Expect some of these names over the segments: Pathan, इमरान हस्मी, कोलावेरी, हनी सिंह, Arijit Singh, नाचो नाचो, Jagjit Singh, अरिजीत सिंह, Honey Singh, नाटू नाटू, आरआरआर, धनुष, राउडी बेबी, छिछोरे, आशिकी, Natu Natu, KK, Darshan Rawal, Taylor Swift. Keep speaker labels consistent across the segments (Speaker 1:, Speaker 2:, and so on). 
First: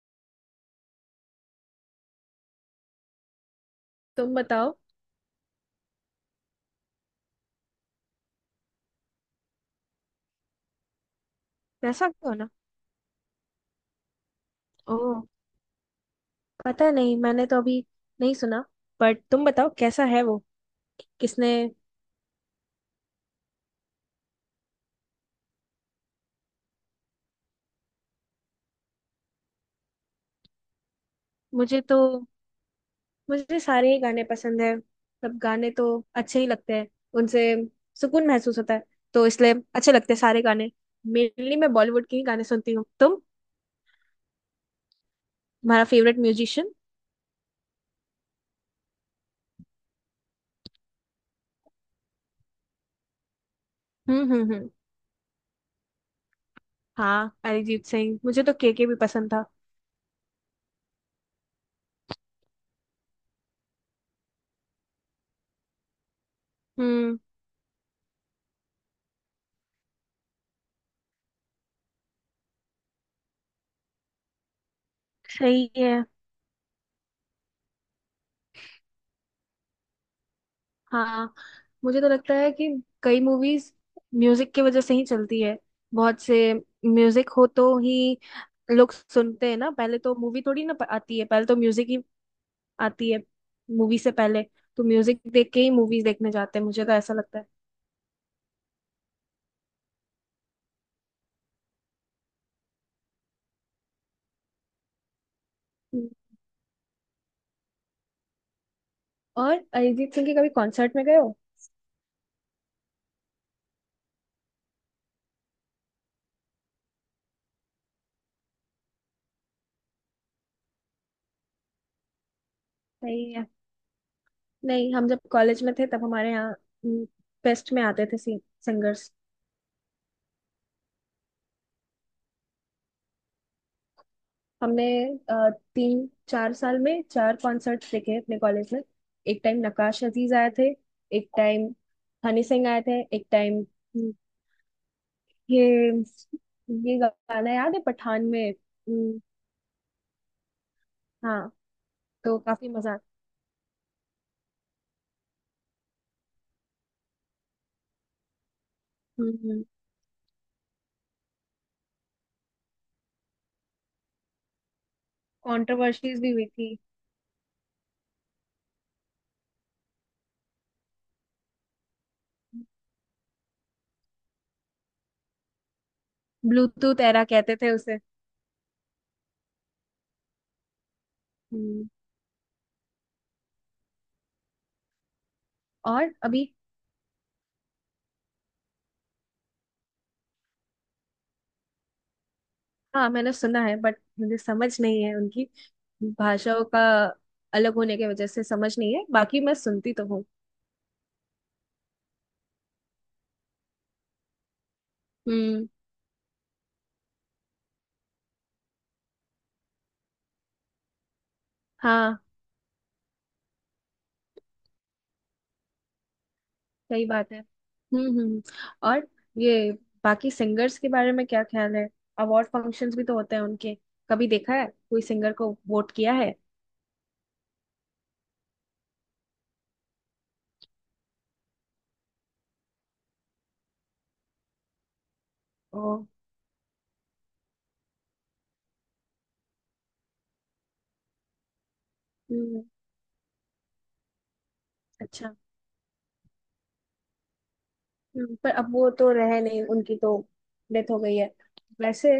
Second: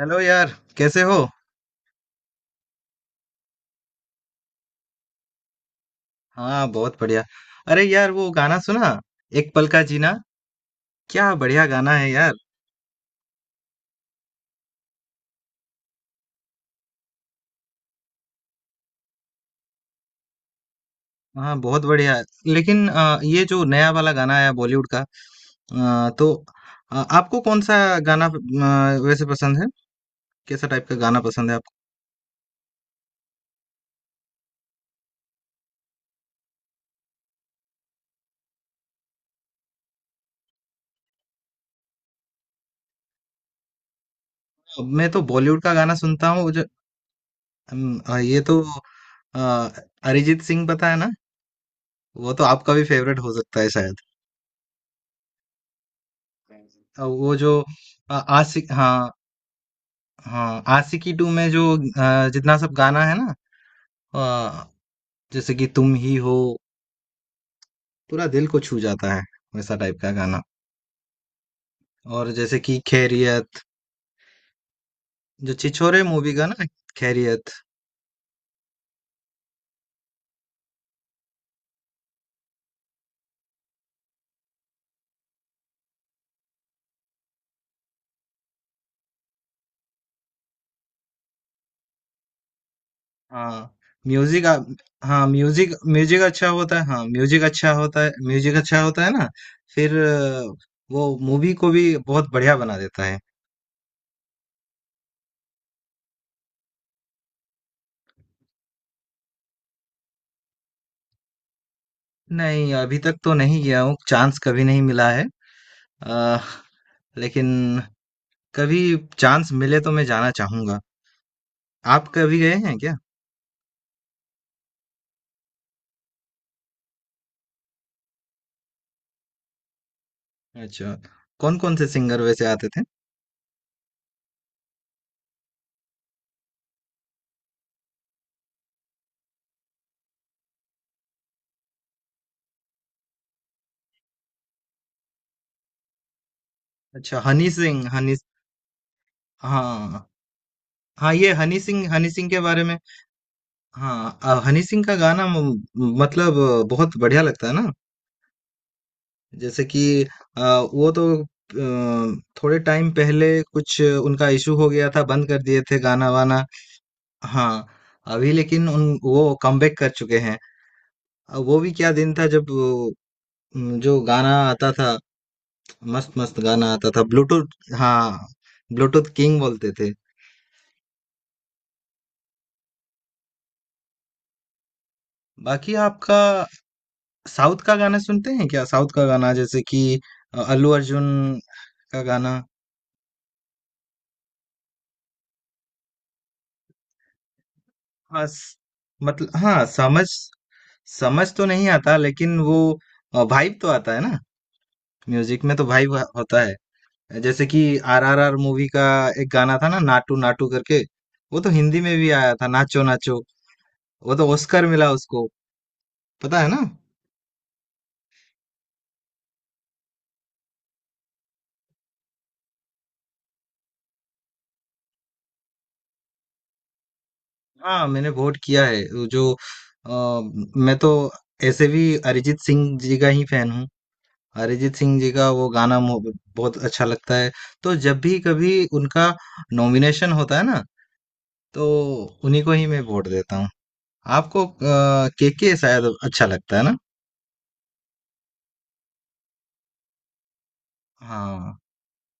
Speaker 1: Hello यार। कैसे हो?
Speaker 2: तुम बताओ।
Speaker 1: हाँ, बहुत बढ़िया। अरे यार, वो गाना सुना, एक पल का जीना? क्या बढ़िया गाना
Speaker 2: ऐसा
Speaker 1: है यार।
Speaker 2: क्यों ना। ओ, पता नहीं मैंने तो अभी नहीं सुना। बट तुम बताओ कैसा है वो। किसने।
Speaker 1: हाँ बहुत बढ़िया। लेकिन ये जो नया वाला गाना आया बॉलीवुड का, तो आपको कौन सा गाना वैसे पसंद है? कैसा टाइप का गाना पसंद है आपको?
Speaker 2: मुझे तो मुझे सारे ही गाने पसंद है। सब गाने तो अच्छे ही लगते हैं। उनसे सुकून महसूस होता है। तो इसलिए अच्छे लगते हैं सारे गाने। मेनली मैं बॉलीवुड के ही गाने सुनती हूँ।
Speaker 1: मैं तो बॉलीवुड का
Speaker 2: तुम्हारा
Speaker 1: गाना
Speaker 2: फेवरेट
Speaker 1: सुनता हूँ जो।
Speaker 2: म्यूजिशियन?
Speaker 1: ये तो। अ, अरिजीत सिंह, पता है ना? वो तो आपका भी फेवरेट हो सकता है शायद।
Speaker 2: हम्म।
Speaker 1: वो
Speaker 2: हाँ,
Speaker 1: जो
Speaker 2: अरिजीत सिंह। मुझे तो
Speaker 1: आशिक,
Speaker 2: केके भी
Speaker 1: हाँ।
Speaker 2: पसंद था।
Speaker 1: हाँ, आशिकी टू में जो जितना सब गाना है ना, अ, जैसे कि तुम ही हो।
Speaker 2: हम्म।
Speaker 1: पूरा दिल को छू जाता है, वैसा टाइप का गाना। और जैसे कि खैरियत, जो
Speaker 2: सही है।
Speaker 1: छिछोरे मूवी का ना, खैरियत।
Speaker 2: हाँ, मुझे तो लगता है कि कई मूवीज म्यूजिक की वजह से ही चलती है। बहुत से म्यूजिक हो तो ही लोग सुनते हैं ना। पहले तो मूवी थोड़ी ना आती है, पहले तो म्यूजिक ही आती है
Speaker 1: हाँ,
Speaker 2: मूवी से पहले।
Speaker 1: म्यूजिक।
Speaker 2: तो म्यूजिक
Speaker 1: हाँ,
Speaker 2: देख के
Speaker 1: म्यूजिक
Speaker 2: ही मूवीज
Speaker 1: म्यूजिक
Speaker 2: देखने
Speaker 1: अच्छा
Speaker 2: जाते हैं।
Speaker 1: होता है।
Speaker 2: मुझे तो
Speaker 1: हाँ,
Speaker 2: ऐसा लगता
Speaker 1: म्यूजिक
Speaker 2: है।
Speaker 1: अच्छा होता है, म्यूजिक अच्छा होता है ना। फिर वो मूवी को भी बहुत बढ़िया बना देता है।
Speaker 2: हम्म। और अरिजीत सिंह के कभी कॉन्सर्ट में गए हो?
Speaker 1: नहीं, अभी तक तो नहीं गया हूँ, चांस कभी नहीं मिला है। अ, लेकिन कभी चांस मिले तो मैं जाना चाहूंगा। आप कभी गए हैं क्या?
Speaker 2: नहीं है। नहीं, हम जब कॉलेज में थे तब हमारे यहाँ फेस्ट में आते थे सिंगर्स।
Speaker 1: अच्छा, कौन कौन से सिंगर वैसे आते थे?
Speaker 2: हमने तीन चार साल में चार कॉन्सर्ट्स देखे हैं अपने कॉलेज में। एक टाइम नक्काश अजीज आए थे। एक टाइम हनी सिंह आए थे। एक टाइम ये ये
Speaker 1: अच्छा, हनी
Speaker 2: गाना याद है
Speaker 1: सिंह, हनी।
Speaker 2: पठान में। हम्म।
Speaker 1: हाँ। हाँ, ये
Speaker 2: हाँ,
Speaker 1: हनी सिंह, हनी सिंह
Speaker 2: तो
Speaker 1: के बारे
Speaker 2: काफी
Speaker 1: में।
Speaker 2: मजा।
Speaker 1: हाँ, हनी सिंह का गाना मतलब बहुत बढ़िया लगता है ना। जैसे
Speaker 2: हम्म।
Speaker 1: कि, अ, वो तो थोड़े टाइम पहले कुछ उनका इशू हो गया था, बंद कर दिए थे गाना
Speaker 2: कंट्रोवर्सीज भी
Speaker 1: वाना।
Speaker 2: हुई थी।
Speaker 1: हाँ, अभी लेकिन उन वो कमबैक कर चुके हैं। वो भी क्या दिन था जब जो गाना आता था, मस्त मस्त गाना आता
Speaker 2: ब्लूटूथ
Speaker 1: था।
Speaker 2: एरा कहते थे
Speaker 1: ब्लूटूथ,
Speaker 2: उसे।
Speaker 1: हाँ। ब्लूटूथ किंग बोलते थे।
Speaker 2: हम्म।
Speaker 1: बाकी
Speaker 2: और
Speaker 1: आपका,
Speaker 2: अभी?
Speaker 1: साउथ का गाना सुनते हैं क्या? साउथ का गाना, जैसे कि अल्लू अर्जुन का गाना।
Speaker 2: हाँ, मैंने सुना है बट मुझे समझ नहीं है उनकी भाषाओं का अलग होने की
Speaker 1: हाँ
Speaker 2: वजह से। समझ नहीं है,
Speaker 1: मतलब,
Speaker 2: बाकी मैं
Speaker 1: हाँ,
Speaker 2: सुनती
Speaker 1: समझ
Speaker 2: तो हूँ।
Speaker 1: समझ तो नहीं आता, लेकिन वो वाइब तो आता है ना। म्यूजिक में तो
Speaker 2: हम्म।
Speaker 1: वाइब होता है। जैसे कि आरआरआर मूवी का एक गाना था ना, नाटू नाटू करके। वो तो हिंदी में भी
Speaker 2: हाँ,
Speaker 1: आया था, नाचो नाचो। वो तो ऑस्कर मिला उसको, पता है ना।
Speaker 2: सही बात है। हम्म। और ये बाकी सिंगर्स के बारे में क्या ख्याल है? अवार्ड फंक्शंस भी तो होते हैं उनके। कभी देखा है, कोई सिंगर को वोट किया है?
Speaker 1: हाँ मैंने वोट किया है। वो जो, अ, मैं तो ऐसे भी अरिजीत सिंह जी का ही फैन हूँ। अरिजीत सिंह जी का वो गाना
Speaker 2: ओ।
Speaker 1: बहुत अच्छा लगता है। तो जब भी कभी उनका नॉमिनेशन होता है ना, तो उन्हीं को
Speaker 2: हम्म।
Speaker 1: ही मैं वोट देता हूँ। आपको
Speaker 2: अच्छा,
Speaker 1: केके शायद अच्छा लगता है ना?
Speaker 2: पर अब वो तो रहे नहीं, उनकी तो डेथ हो गई है।
Speaker 1: हाँ।
Speaker 2: वैसे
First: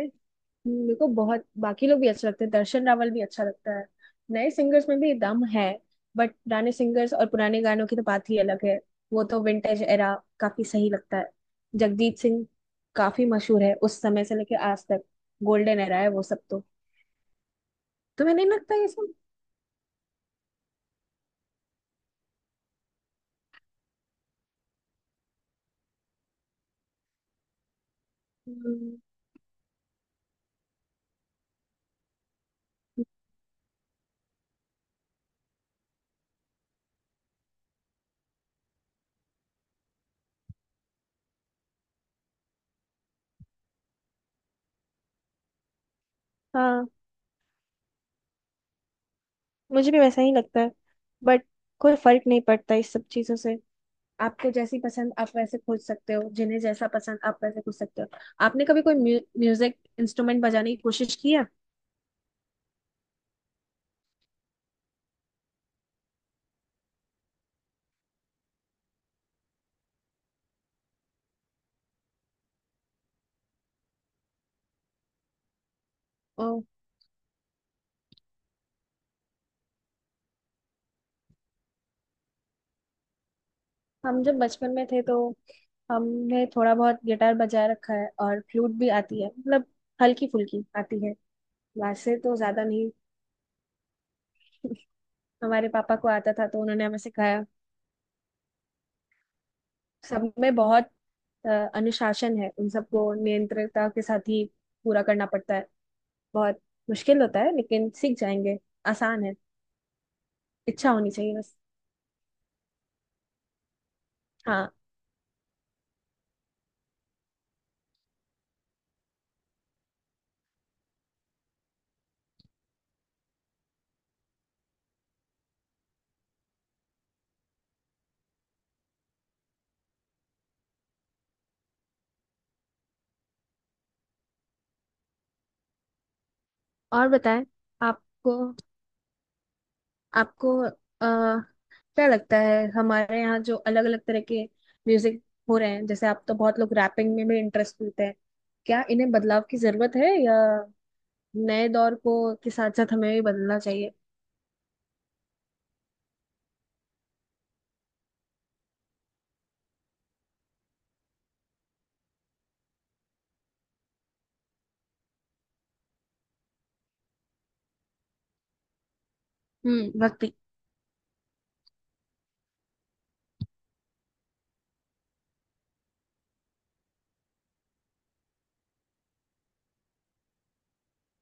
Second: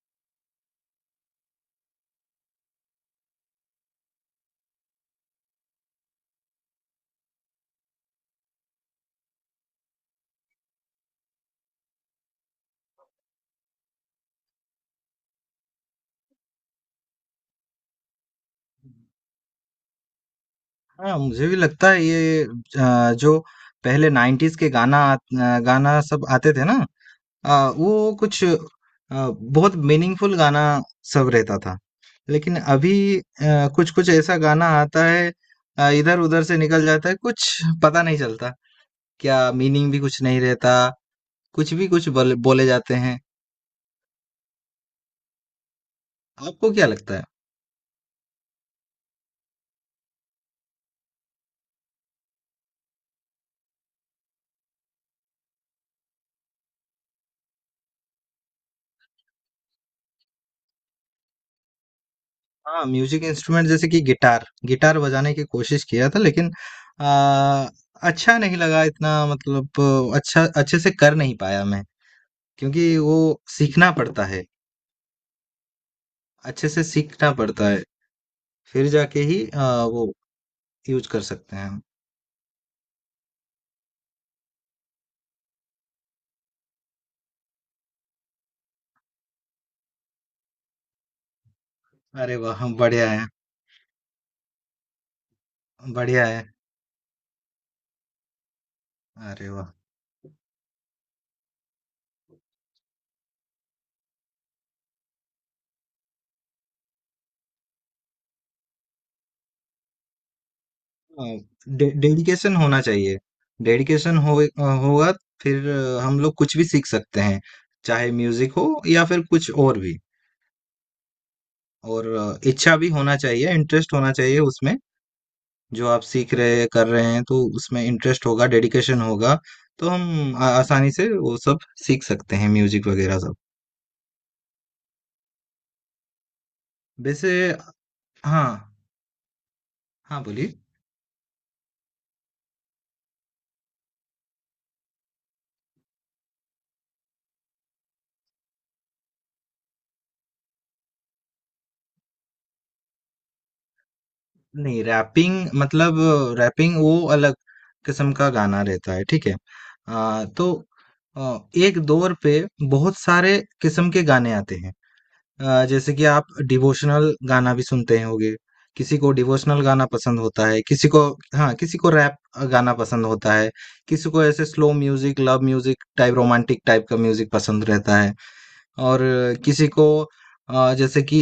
Speaker 2: मेरे को बहुत बाकी लोग भी अच्छे लगते हैं। दर्शन रावल भी अच्छा लगता है। नए सिंगर्स में भी दम है। बट पुराने सिंगर्स और पुराने गानों की तो बात ही अलग है। वो तो विंटेज एरा, काफी सही लगता है। जगजीत सिंह काफी मशहूर है उस समय से लेके आज तक। गोल्डन एरा है वो सब तो। तुम्हें नहीं लगता ये सब?
Speaker 1: हाँ, मुझे भी लगता है ये, जो पहले नाइन्टीज के गाना सब आते थे ना, अ, वो कुछ
Speaker 2: हम्म,
Speaker 1: बहुत मीनिंगफुल गाना सब रहता था। लेकिन अभी अ, कुछ-कुछ ऐसा गाना आता है, इधर-उधर से निकल जाता है, कुछ पता नहीं चलता। क्या मीनिंग भी कुछ नहीं रहता, कुछ भी कुछ बल बोले जाते हैं। आपको क्या
Speaker 2: हाँ,
Speaker 1: लगता है?
Speaker 2: मुझे भी वैसा ही लगता है। बट कोई फर्क नहीं पड़ता इस सब चीजों से। आपको जैसी पसंद आप वैसे खोज सकते हो, जिन्हें जैसा पसंद आप वैसे खोज सकते हो। आपने कभी कोई म्यूजिक इंस्ट्रूमेंट बजाने की कोशिश की है?
Speaker 1: हाँ, म्यूज़िक इंस्ट्रूमेंट जैसे कि गिटार, गिटार बजाने की कोशिश किया था लेकिन अ, अच्छा नहीं लगा इतना, मतलब अच्छा अच्छे से कर नहीं पाया मैं, क्योंकि वो सीखना पड़ता है,
Speaker 2: ओ,
Speaker 1: अच्छे से सीखना पड़ता है। फिर जाके ही वो यूज कर सकते हैं हम।
Speaker 2: हम जब बचपन में थे तो हमने थोड़ा बहुत गिटार बजा रखा है और फ्लूट भी आती है। मतलब हल्की फुल्की आती है, वैसे तो
Speaker 1: अरे वाह
Speaker 2: ज्यादा
Speaker 1: हम,
Speaker 2: नहीं।
Speaker 1: बढ़िया है।
Speaker 2: हमारे पापा को
Speaker 1: बढ़िया
Speaker 2: आता
Speaker 1: है।
Speaker 2: था तो उन्होंने हमें सिखाया।
Speaker 1: अरे वाह।
Speaker 2: सब में बहुत अ, अनुशासन है, उन सबको नियंत्रणता के साथ ही पूरा करना पड़ता है। बहुत मुश्किल होता है, लेकिन सीख जाएंगे। आसान है, इच्छा होनी चाहिए
Speaker 1: हाँ,
Speaker 2: बस।
Speaker 1: डेडिकेशन होना चाहिए। डेडिकेशन हो,
Speaker 2: हाँ।
Speaker 1: होगा। फिर हम लोग कुछ भी सीख सकते हैं, चाहे म्यूजिक हो या फिर कुछ और भी। और इच्छा भी होना चाहिए, इंटरेस्ट होना चाहिए उसमें। जो आप सीख रहे, कर रहे हैं, तो उसमें इंटरेस्ट होगा, डेडिकेशन होगा। तो हम आसानी से वो सब सीख सकते हैं, म्यूजिक वगैरह सब।
Speaker 2: और
Speaker 1: वैसे।
Speaker 2: बताएं, आपको
Speaker 1: हाँ। हाँ बोलिए।
Speaker 2: आपको क्या लगता है हमारे यहाँ जो अलग अलग तरह के म्यूजिक हो रहे हैं? जैसे आप तो, बहुत लोग रैपिंग में भी इंटरेस्ट लेते हैं। क्या इन्हें बदलाव की जरूरत है, या नए दौर को के साथ साथ हमें भी बदलना चाहिए?
Speaker 1: नहीं, रैपिंग मतलब, रैपिंग वो अलग किस्म का गाना रहता है, ठीक है। तो आ, एक दौर पे बहुत सारे किस्म के गाने आते हैं। जैसे कि आप डिवोशनल गाना भी सुनते होंगे। किसी को डिवोशनल गाना
Speaker 2: हम्म,
Speaker 1: पसंद
Speaker 2: भक्ति।
Speaker 1: होता है, किसी को। हाँ। किसी को रैप गाना पसंद होता है। किसी को ऐसे slow music, love music type, romantic type का म्यूजिक पसंद रहता है। और किसी को, जैसे कि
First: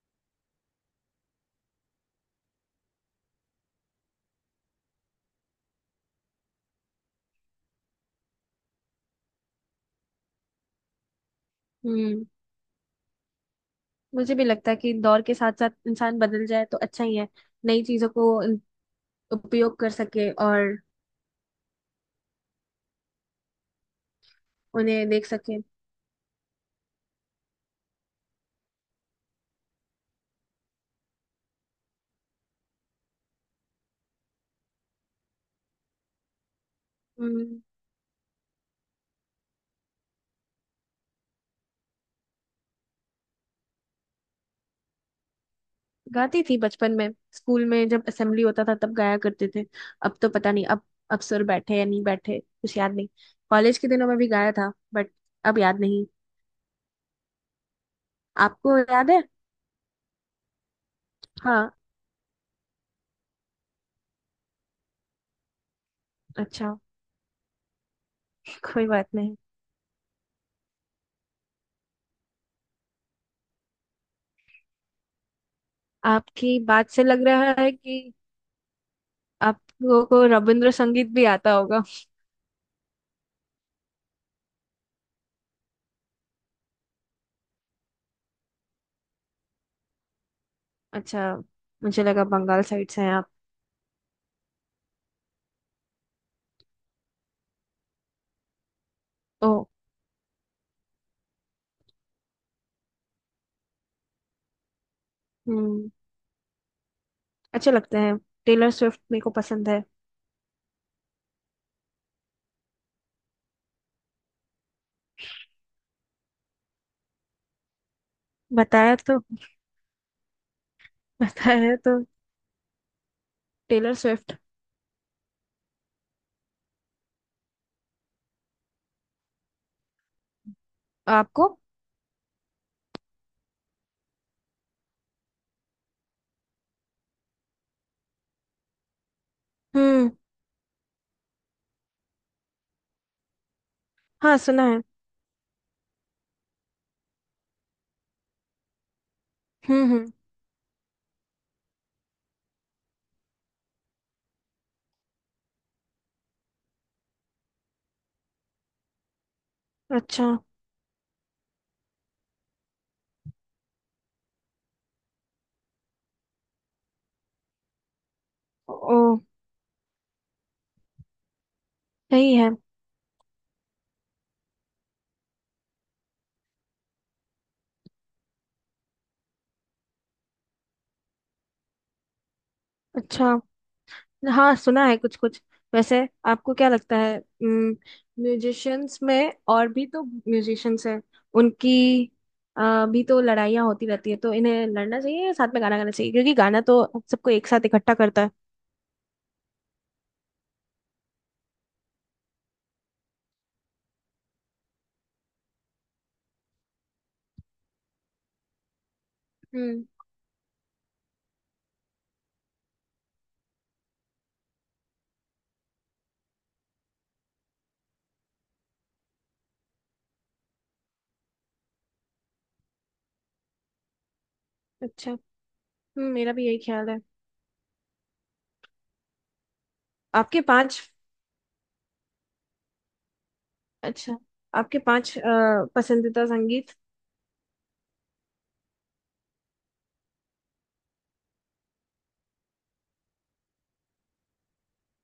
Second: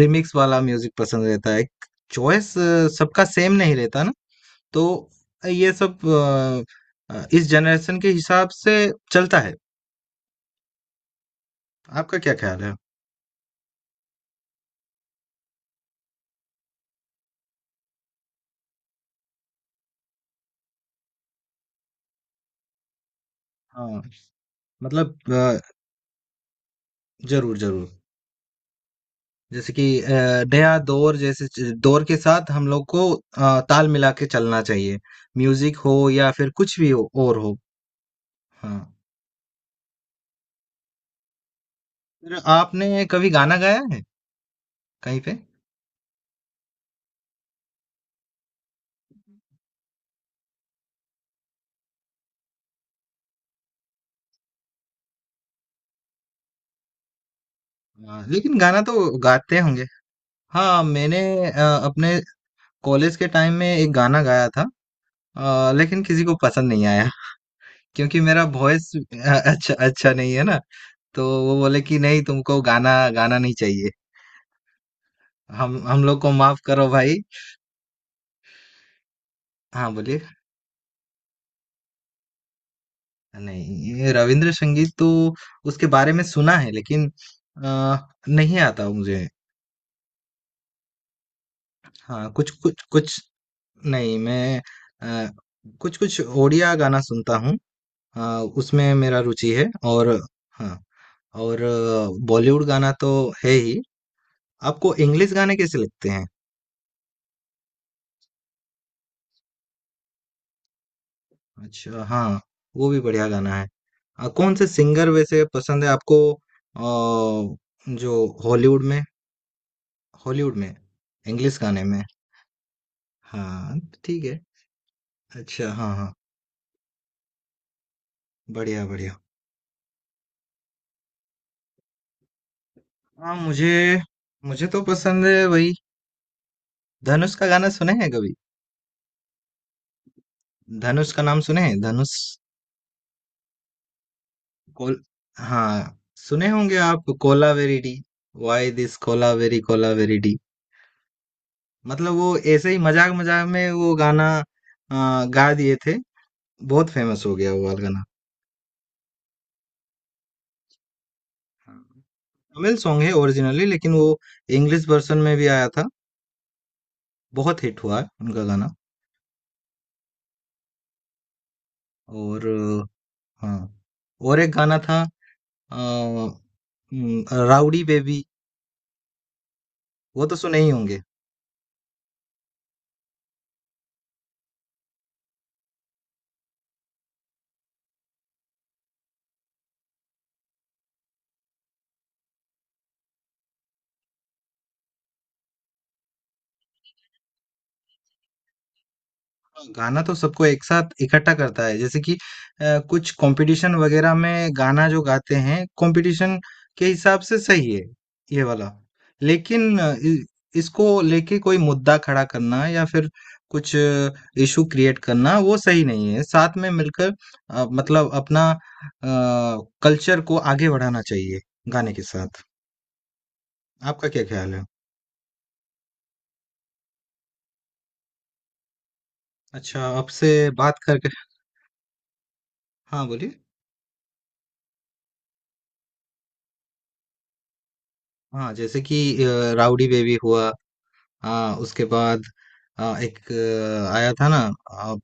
Speaker 1: रिमिक्स वाला म्यूजिक पसंद रहता है। चॉइस सबका सेम नहीं रहता ना, तो ये सब इस जनरेशन के हिसाब से चलता है। आपका
Speaker 2: हम्म,
Speaker 1: क्या ख्याल है?
Speaker 2: मुझे भी लगता है कि दौर के साथ साथ इंसान बदल जाए तो अच्छा ही है। नई चीजों को उपयोग कर सके और
Speaker 1: हाँ,
Speaker 2: उन्हें
Speaker 1: मतलब,
Speaker 2: देख सके।
Speaker 1: जरूर जरूर। जैसे कि नया दौर, जैसे दौर के साथ हम लोग को ताल मिला के चलना चाहिए, म्यूजिक हो या फिर कुछ भी हो, और हो।
Speaker 2: हम्म।
Speaker 1: हाँ। फिर आपने कभी गाना गाया है कहीं पे?
Speaker 2: गाती थी बचपन में, स्कूल में जब असेंबली होता था तब गाया करते थे। अब तो पता नहीं, अब सुर बैठे या नहीं बैठे कुछ याद नहीं। कॉलेज के दिनों में भी गाया था बट अब याद नहीं।
Speaker 1: हाँ, लेकिन
Speaker 2: आपको
Speaker 1: गाना
Speaker 2: याद
Speaker 1: तो
Speaker 2: है?
Speaker 1: गाते होंगे। हाँ, मैंने
Speaker 2: हाँ।
Speaker 1: अपने कॉलेज के टाइम में एक गाना गाया था, लेकिन किसी को पसंद
Speaker 2: अच्छा,
Speaker 1: नहीं आया, क्योंकि मेरा
Speaker 2: कोई
Speaker 1: वॉइस
Speaker 2: बात नहीं।
Speaker 1: अच्छा अच्छा नहीं है ना। तो वो बोले कि नहीं, तुमको गाना गाना नहीं चाहिए, हम लोग को
Speaker 2: आपकी
Speaker 1: माफ करो
Speaker 2: बात से
Speaker 1: भाई।
Speaker 2: लग रहा है कि आप
Speaker 1: हाँ
Speaker 2: लोगों
Speaker 1: बोलिए।
Speaker 2: को रविंद्र संगीत भी आता होगा।
Speaker 1: नहीं, ये रविंद्र संगीत तो उसके बारे में सुना है, लेकिन अ, नहीं आता मुझे।
Speaker 2: अच्छा, मुझे लगा
Speaker 1: हाँ, कुछ
Speaker 2: बंगाल
Speaker 1: कुछ।
Speaker 2: साइड से हैं
Speaker 1: कुछ
Speaker 2: आप।
Speaker 1: नहीं, मैं अ, कुछ कुछ ओडिया गाना सुनता हूँ। अ, उसमें मेरा
Speaker 2: ओ।
Speaker 1: रुचि है, और हाँ, और बॉलीवुड गाना तो है ही। आपको इंग्लिश गाने कैसे
Speaker 2: हम्म,
Speaker 1: लगते हैं?
Speaker 2: अच्छे लगते हैं। टेलर स्विफ्ट मेरे को पसंद है।
Speaker 1: अच्छा, हाँ, वो भी बढ़िया गाना है। कौन से सिंगर वैसे पसंद है आपको, आ, जो हॉलीवुड
Speaker 2: बताया
Speaker 1: में,
Speaker 2: तो।
Speaker 1: हॉलीवुड में, इंग्लिश
Speaker 2: बताया
Speaker 1: गाने
Speaker 2: तो,
Speaker 1: में। हाँ।
Speaker 2: टेलर
Speaker 1: ठीक
Speaker 2: स्विफ्ट।
Speaker 1: है। अच्छा, हाँ हाँ, बढ़िया बढ़िया।
Speaker 2: आपको?
Speaker 1: हाँ, मुझे मुझे तो पसंद है वही। धनुष का गाना सुने हैं कभी?
Speaker 2: हम्म।
Speaker 1: धनुष का नाम सुने हैं, धनुष।
Speaker 2: हाँ, सुना है।
Speaker 1: कोल हाँ, सुने होंगे आप, कोलावेरी, वाई दिस कोलावेरी
Speaker 2: हम्म।
Speaker 1: कोलावेरी। मतलब वो ऐसे ही मजाक मजाक में वो गाना गा दिए थे। बहुत फेमस हो गया वो वाला गाना।
Speaker 2: अच्छा।
Speaker 1: हाँ, तमिल सॉन्ग है ओरिजिनली, लेकिन वो इंग्लिश वर्जन में भी आया था। बहुत हिट हुआ है उनका गाना।
Speaker 2: ओ, सही
Speaker 1: और
Speaker 2: है।
Speaker 1: हाँ, और एक गाना था, अ, राउडी बेबी, वो तो सुने ही होंगे।
Speaker 2: अच्छा, हाँ, सुना है कुछ कुछ। वैसे आपको क्या लगता है, म्यूजिशियंस में, और भी तो म्यूजिशियंस हैं उनकी भी तो लड़ाइयाँ होती रहती है, तो इन्हें लड़ना चाहिए या साथ में गाना गाना चाहिए? क्योंकि गाना तो हम सबको एक साथ इकट्ठा करता है।
Speaker 1: गाना तो सबको एक साथ इकट्ठा करता है, जैसे कि कुछ कंपटीशन वगैरह में गाना जो गाते हैं, कंपटीशन के हिसाब से सही है ये वाला। लेकिन
Speaker 2: हम्म।
Speaker 1: इसको लेके कोई मुद्दा खड़ा करना या फिर कुछ इशू क्रिएट करना वो सही नहीं है। साथ में मिलकर, मतलब अपना कल्चर को आगे बढ़ाना चाहिए, गाने के साथ। आपका क्या ख्याल है?
Speaker 2: अच्छा। हम्म, मेरा भी यही ख्याल है।
Speaker 1: अच्छा, आपसे
Speaker 2: आपके
Speaker 1: बात
Speaker 2: पांच।
Speaker 1: करके। हाँ बोलिए।
Speaker 2: अच्छा, आपके पांच पसंदीदा संगीत?
Speaker 1: हाँ, जैसे कि राउडी बेबी हुआ। हाँ, उसके बाद एक आया था ना, आ,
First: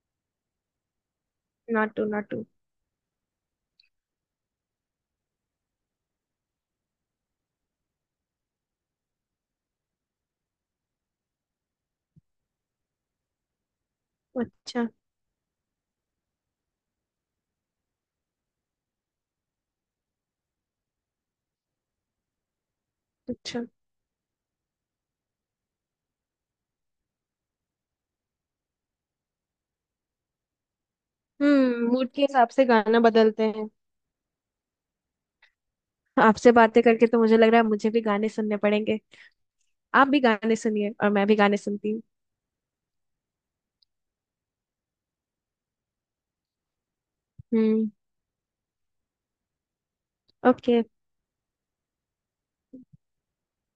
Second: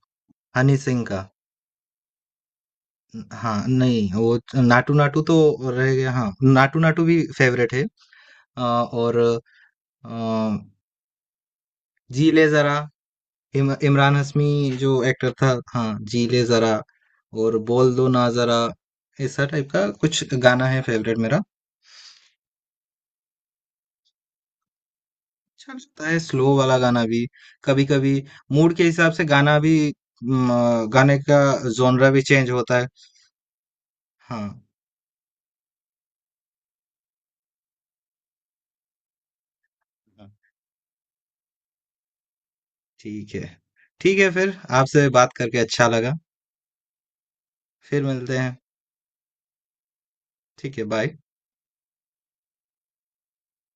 Speaker 1: हनी सिंह का।
Speaker 2: नाटू नाटू।
Speaker 1: हाँ नहीं, वो नाटू नाटू तो रह गया। हाँ, नाटू नाटू भी फेवरेट है। और आ, जी ले जरा, इमरान हस्मी
Speaker 2: अच्छा।
Speaker 1: जो एक्टर था, हाँ, जी ले जरा। और बोल दो ना जरा। ऐसा टाइप का कुछ गाना है फेवरेट मेरा।
Speaker 2: अच्छा।
Speaker 1: अच्छा लगता है स्लो वाला गाना भी, कभी कभी। मूड के हिसाब से गाना भी, गाने का
Speaker 2: हम्म, मूड
Speaker 1: जोनरा भी
Speaker 2: के हिसाब
Speaker 1: चेंज
Speaker 2: से
Speaker 1: होता है।
Speaker 2: गाना बदलते हैं।
Speaker 1: हाँ,
Speaker 2: आपसे बातें करके तो मुझे लग रहा है मुझे भी गाने सुनने पड़ेंगे। आप भी गाने सुनिए, और मैं भी गाने सुनती हूँ।
Speaker 1: ठीक है। ठीक है, फिर आपसे बात करके अच्छा लगा।
Speaker 2: हम्म।
Speaker 1: फिर मिलते हैं। ठीक
Speaker 2: ओके।
Speaker 1: है, बाय।